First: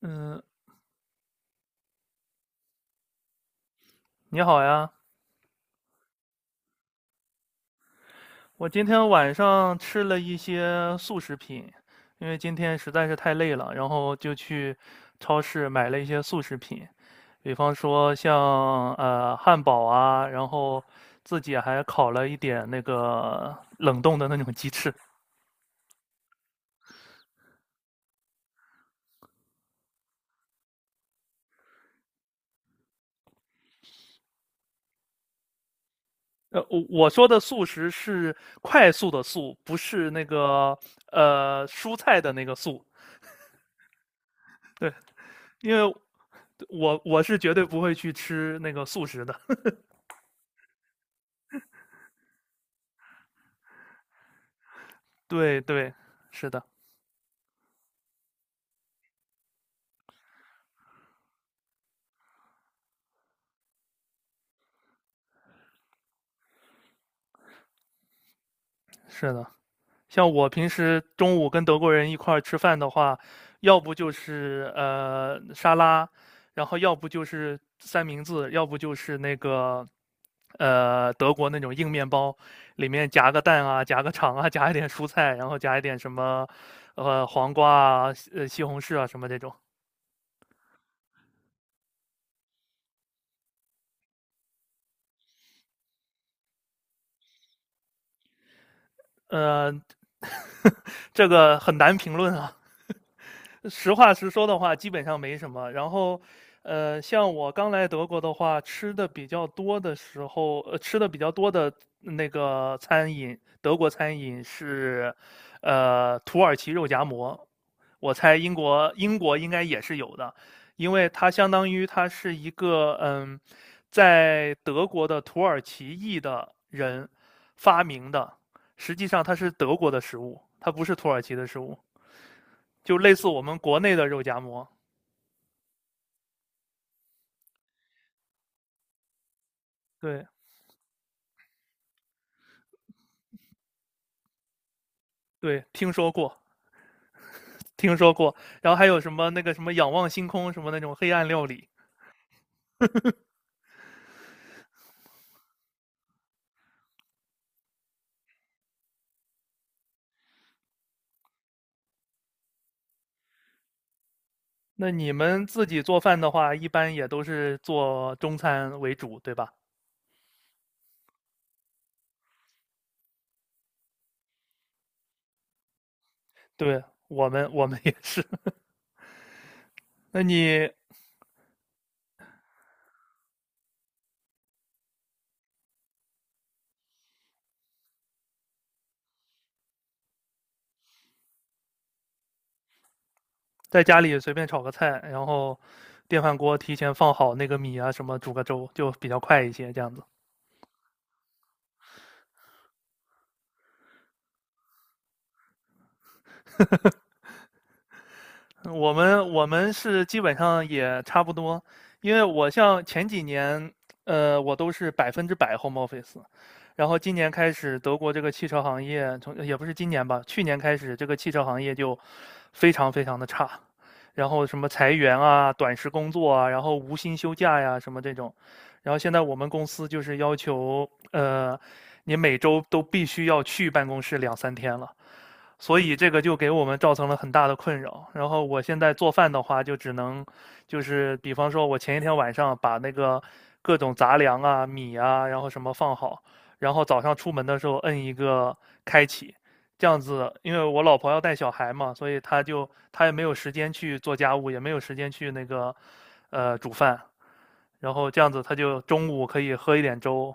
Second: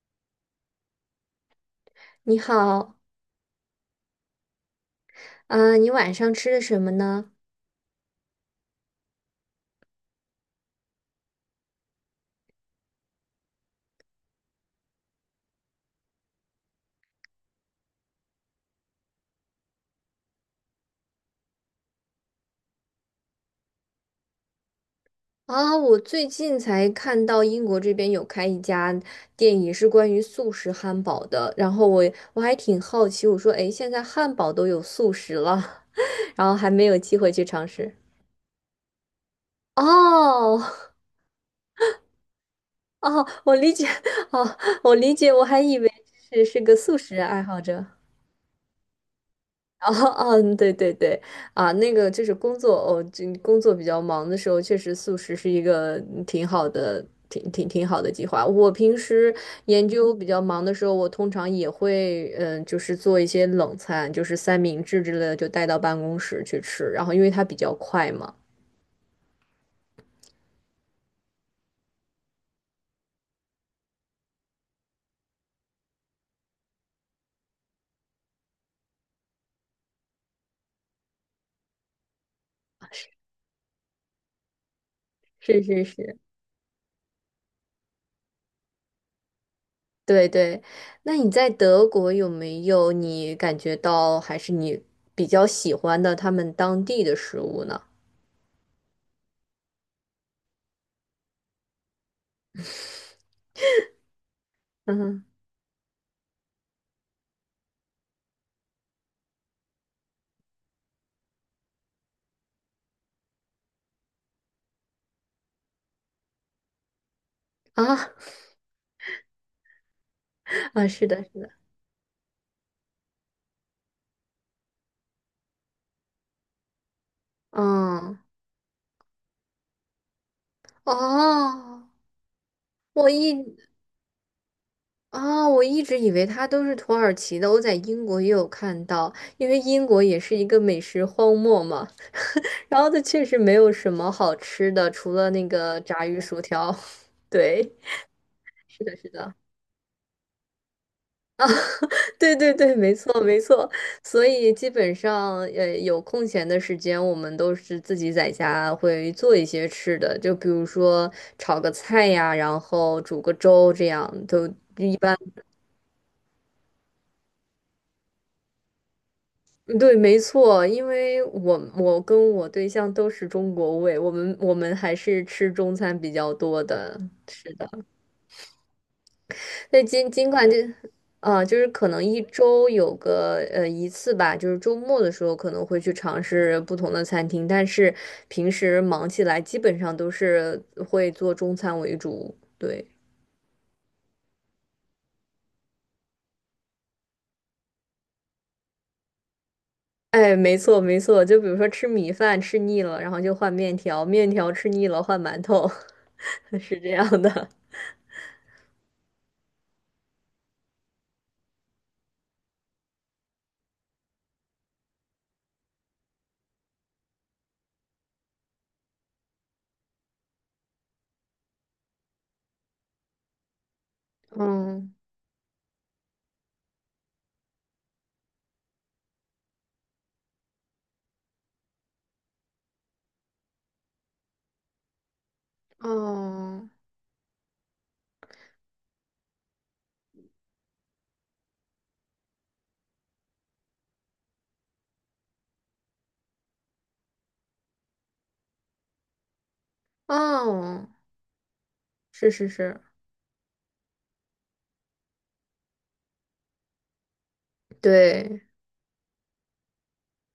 嗯，你好。你好呀，啊，你晚上吃的什么呢？我今天晚上吃了一些速食品，因为今天实在是太累了，然后就去超市买了一些速食品，比方说像汉堡啊，然后自己还烤了一点那个冷冻的那种鸡翅。啊，我最近才看到英国这边有开一家店，也是关于素食汉堡的。然后我还挺好奇，我说，诶，现在汉堡都有素食了，然后呃，还我没有我机说会的去速尝食试。是快速的速，不是那哦个蔬菜的那个速。哦，我理解，哦，对，我理解，我还因以为为是个素我食我是爱绝好对不者。会去吃那个速食的。哦，嗯，对对对。啊，那个就是工作哦，这工作比较忙的时候，确实素食是对一对，个挺是的，好的、挺好的计划。我平时研究比较忙的时候，我通常也会，就是做一些冷餐，就是三明治之类的，就带到办公室去吃。然后，因为它比较快嘛。是的。像我平时中午跟德国人一块儿吃饭的话，要不就是沙拉，然后要不就是三明治，要不就是那个德国那种硬面包，里面 夹个蛋啊，夹个肠啊，夹一点蔬菜，然后是夹一是点什是，么黄瓜啊、西红柿啊什么这种。对对。那你在德国有没有你感觉到还是你比较喜欢的他们当地的食物呢？呃，这个很难评论啊，实话实说的话，基嗯本上哼。没什么。然后，像我刚来德国的话，吃的比较多的时候，吃的比较多的那个餐饮，德国餐饮是，土耳其肉夹馍。啊。我猜英国应该也是有的，啊，因是为的，它是的。相当于它是一个在德国的土耳其裔的人发明嗯。的，实际上它是德国的食物，它不是土耳其的食物。哦，就我类似我一们国内的肉夹馍。啊、我一直以为它都是土耳其的，我在英国也有看到，因为英国也对是一个美食荒漠嘛。然后它确实没有什么好吃的，除了那对，个听炸说鱼过，薯条。对。听说过。然后是还的，有是什么的。那个什么仰望星空什么那种黑暗料理。对对对，没错没错。所以基本上，有空闲的时间，我们都是自己在家会做一些吃的，就比如说炒个菜呀，然后煮个粥，这样都那你们自己做饭的话，一般也都是做中餐为主，对吧？对，没错。因为我跟我对象都是中国胃，我们还是吃中餐比较多对，的。我们也是。那尽那尽管就，你啊，就是可能一周有个一次吧，就是周末的时候可能会去尝试不同的餐厅，但是平时忙起来基本上都是会做中餐为主。对。在家里随便炒个菜，然后电饭锅提前放好那个米啊，什么煮个粥，就比较快一些，这样子。哎，没错没错，就比如说吃米饭吃腻了，然后就换面条，面条吃腻了换馒头，是这样的。我们是基本上也差不多，因为我像前几年，我都是100% home office,然后今年开始，德国这个汽车行业从也不是今年吧，去年开始这个汽车行业就非常非常的差，然后什么裁嗯。员啊、短时工作啊，然后无薪休假呀什么这种，然后现在我们公司就是要求，呃，你每周都必须要去办公室两三天了。所以这个就给我哦。们造成了很大的困扰。然后我现在做饭的话，就只能就是比方说，我前一天晚上把那个各种杂粮啊、米啊，然后什么放好，然后早上出门的时候摁一个开启，这样子，因为我哦，老婆要带小孩嘛，所以是她是就是。她也没有时间去做家务，也没有时间去那个煮饭，然后这样子对，她就中午可以喝一点粥，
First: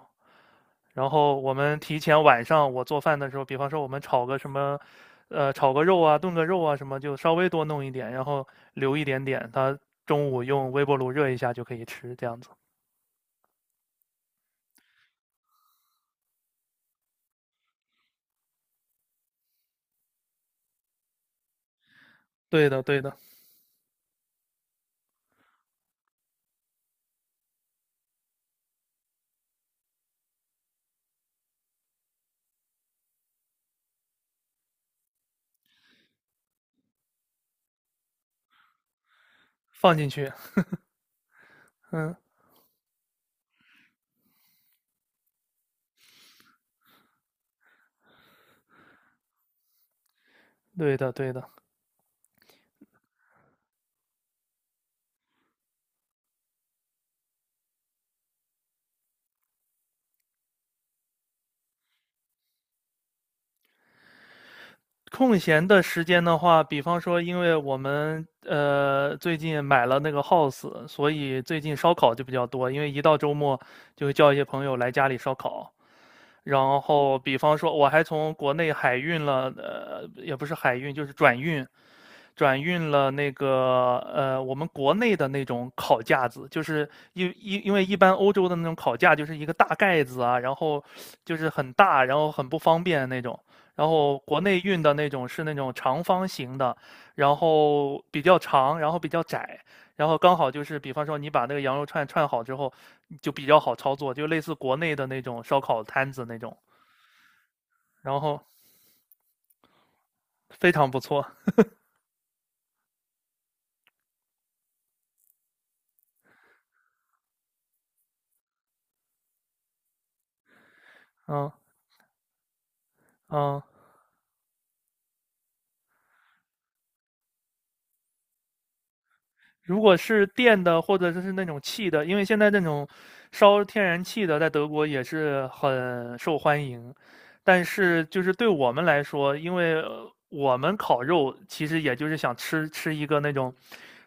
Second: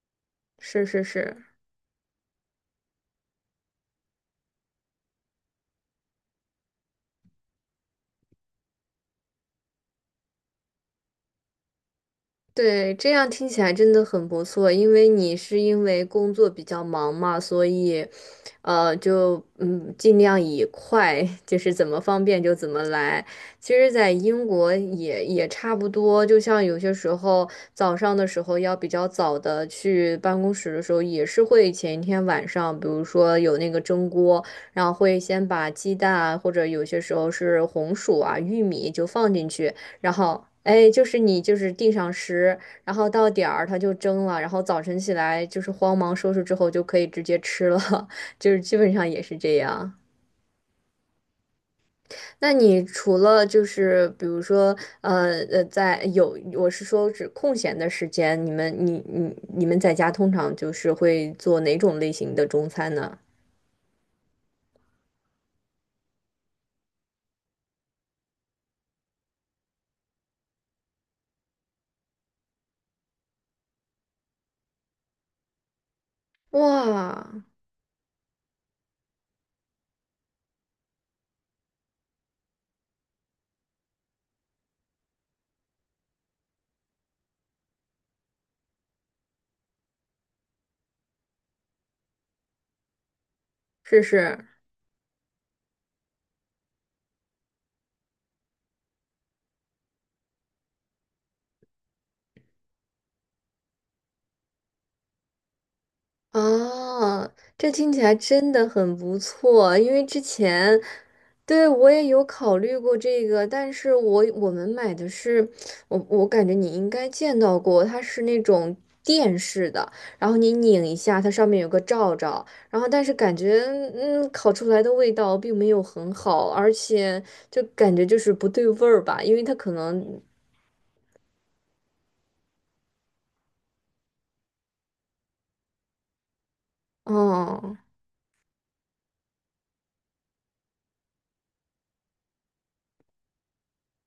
是是然是。后我们提前晚上我做饭的时候，比方说我们炒个什么，炒个肉啊，炖个肉啊什么，就稍微多弄一点，然后留一点点，它中午用微波炉热一下就可以吃，这样子。对，这样听起来真的很不错，因为你是因为工作比较忙嘛，所以，就尽量以快，就是怎么方便就怎对么的，对的，来。其实，在英国也差不多，就像有些时候早上的时候要比较早的去办公室的时候，也是会前一天晚上，比如说有那个蒸锅，然后会先把鸡蛋啊或者有些时候是红薯啊、玉米就放进去。放进然去。后哎，你就是定上嗯，时，然后到点儿它就蒸了，然后早晨起来就是慌忙收拾之后就可以直接吃了，就是基本上也是这样。对的，对的。那你除了就是比如说在有我是说指空闲的时间，你们在家通常就是会做哪种类型的中餐呢？空闲的时间的话，比方说，因为我们最近买了那个 house,所以最近烧烤就比较多。因为一到周末，就会叫一些朋友来家里烧烤，然后，哇，比方说，我还从国内海运了，也不是海运，就是转运，转运了那个，我们国内的那种烤架子，就是因为一般欧洲的那种烤架就是一个大盖子啊，然后就是很大，然后很不方便那种。然试后国试。内运的那种是那种长方形的，然后比较长，然后比较窄，然后刚好就是，比方说你把那个羊肉串串好之后，就比较好操作，就类似国内的那种烧烤摊子那种。哦，这听起然来后真的很不错，因为之非前，常不错，对，我也有考虑过这个，但是我们买的是，我感觉你应该见到过，它是那种电式的，然后你拧一下，它上嗯面有个罩罩，然后但是感觉，嗯。嗯，烤出来的味道并没有很好，而且就感觉就是不对味儿吧，因为它可如果能，是电的或者是那种气的，因为现在那种烧天然气的在德国也是很受欢迎，但哦，是就是对我们来说，因为我们烤肉其实也就是想吃一个那种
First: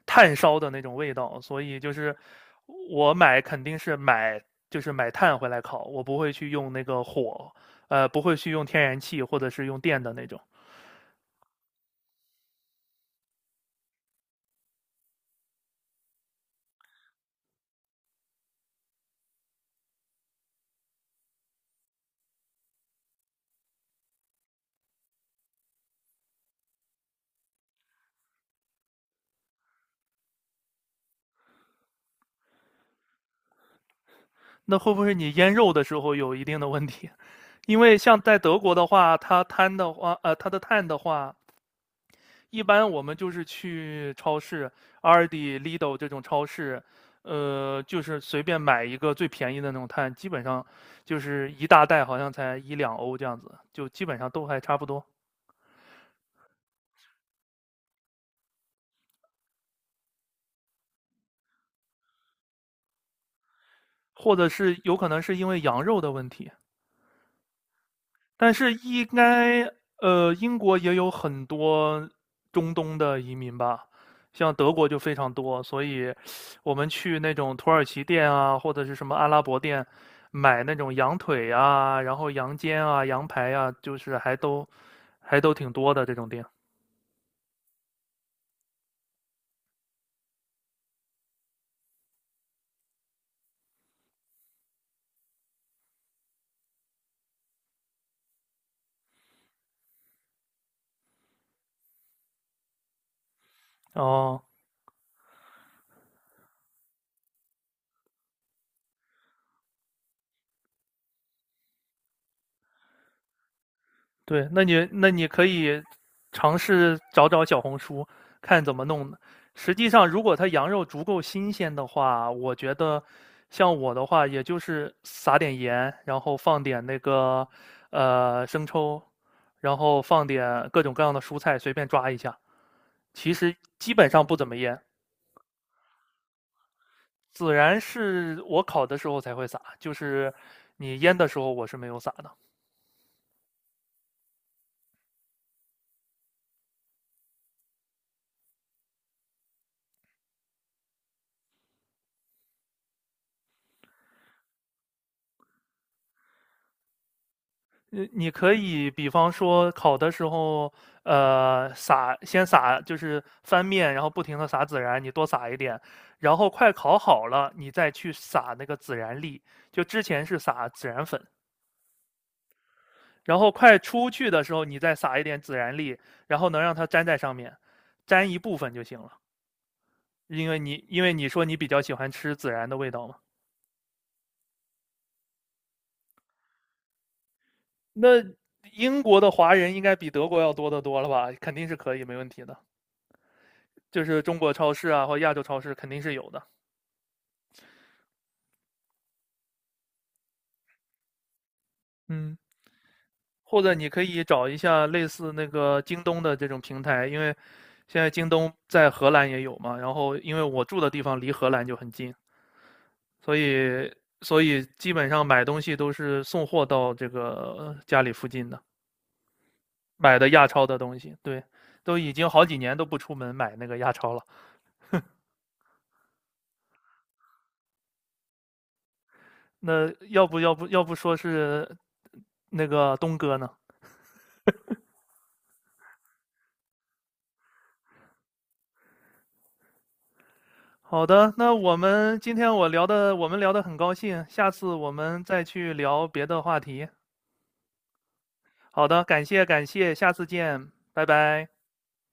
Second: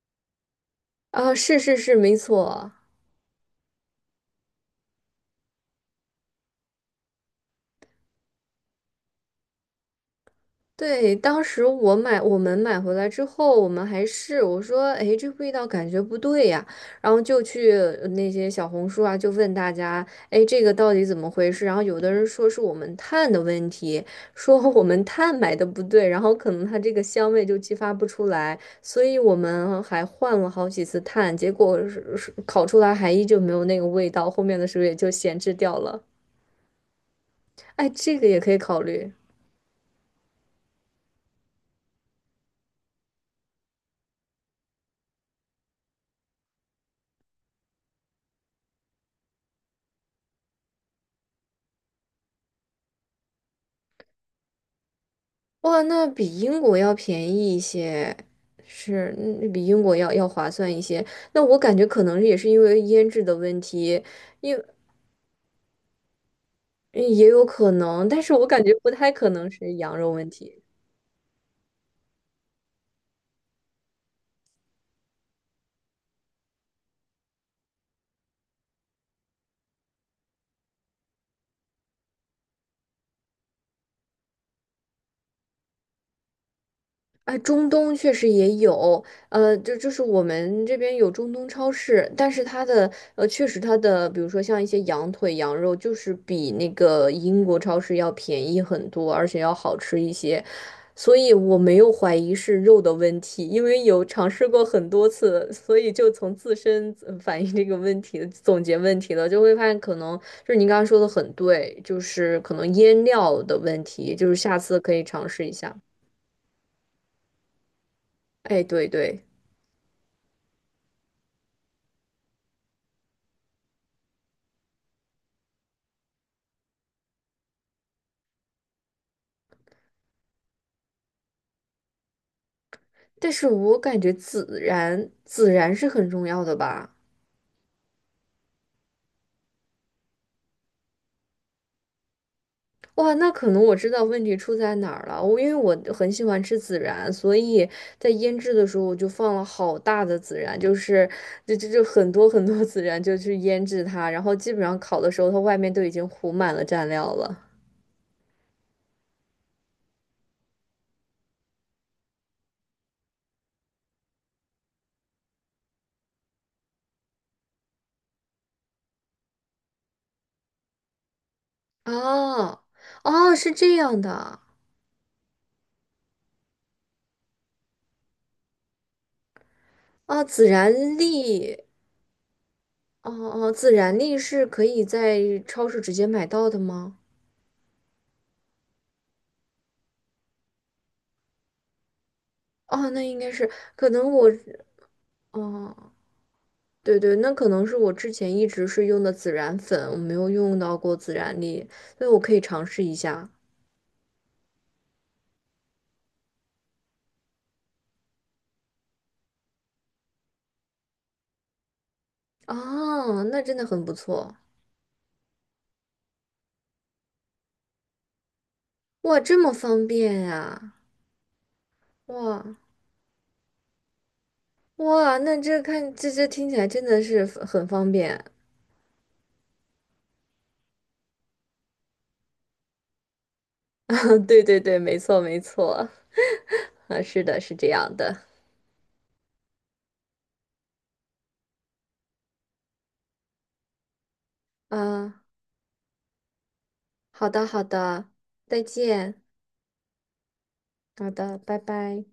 炭烧的那种味啊，道，是所是以就是，没是错。我买肯定是买就是买炭回来烤，我不会去用那个火，不会去用天然气或者是用电的那种。对，当时我买，我们买回来之后，我们还试，我说，哎，这味道感觉不对呀，然后就去那些小红书啊，就问大家，哎，这个到底怎么回事？然后有的人说是我们碳的问题，说 我们碳买的不对，然后可能它这个香味就激发不出来，所以我们还换了好几次碳，结果是烤出来还依旧没有那个味道，后面的时那候也会不就会你闲腌置肉掉的时了。候有一定的问题？因哎，为这像个在也可以德国考的虑。话，它碳的话，它的碳的话，一般我们就是去超市 Aldi Lidl 这种超市，就是随便买一个最便宜的那种碳，基本上就是一大袋，好像才一两欧这样子，就基本上都还差不多。哇，那比英国要便宜一些，是，比英国要划算一些。那我感觉可能也是因为腌制的问题，或者是有可能是因为羊肉的问题，嗯也有可能，但是我但感觉是不应太可能该，是羊肉问英题。国也有很多中东的移民吧，像德国就非常多，所以我们去那种土耳其店啊，或者是什么阿拉伯店，买那种羊腿啊，然后羊肩啊、羊排啊，就是还都挺多的这种店。哎，中东确实也有，就是我们这边有中东超市，但是它的确实它的，比如说像一些羊腿、羊肉，就是比那个英国超市要便宜很多，而且要好吃一些，所以我没有怀疑是肉的问题，因为有尝哦，试过很多次，所以就从自身反映这个问题，总结问题了，就会发现可能就是您刚刚说的很对，就是可能腌料的问题，就是对，下那次你可以那尝你可试一下。以尝试找找小红书，哎，看怎么对弄的。对。实际上，如果它羊肉足够新鲜的话，我觉得像我的话，也就是撒点盐，然后放点那个生抽，然后放点各种各样的蔬菜，随便抓一下。但其是实我基感本觉上不孜怎么腌，然，孜然是很重要的吧？孜然是我烤的时候才会撒，就是你腌的时候我是没有撒的。哇，那可能我知道问题出在哪儿了。我因为我很喜欢吃孜然，所以在腌制的时候我就放了好大的孜然，就是就就就很多很多孜然就去腌制它，然后基本上烤的时候它外面都已经糊满了蘸料了。你可以比方说烤的时候，先撒就是翻面，然后不停的撒孜然，你多撒一点，然后快烤好了，你再去撒那个孜然粒。就之前是撒孜然粉，哦，哦，然后是这快样出去的。的时候，你再撒一点孜然粒，然后能让它粘在上面，粘一部分就行了。啊，孜因为然你因为你说你粒，比较喜欢吃孜然的味道哦嘛，哦，孜然粒是可以在超市直接买到的吗？那英国的华人应该比德国要多得多了吧？肯定是可以，没问题的。哦，那应该是可就能是我。中国超市啊或亚洲超哦，市肯定是有的。对对，那可能是我之前一直是用的孜然粉，我没有用到过孜然粒，所以我可嗯以尝试一下。或者你可以找一下类似那个京东的这种平台，因为现在京东在荷兰也有嘛。然后因为我住的地方离荷兰就很近，哦，所那真的很不以错。所以基本上买东西都是送货到这个家里附近的，哇，这么方买便的亚超呀。的东西。对，都已经哇好几年都不出门买那个亚超了。哇，那这看这这听起来真的是很方便。 那要不说是那个东哥呢？啊对对对，没错没错，啊，是的，是这样的。好的，那我们今天我聊的，我们聊得很高兴，下次我啊，们再去聊别的话题。好的好的，再好的，见。感谢感谢，下次见，拜好的，拜。拜拜。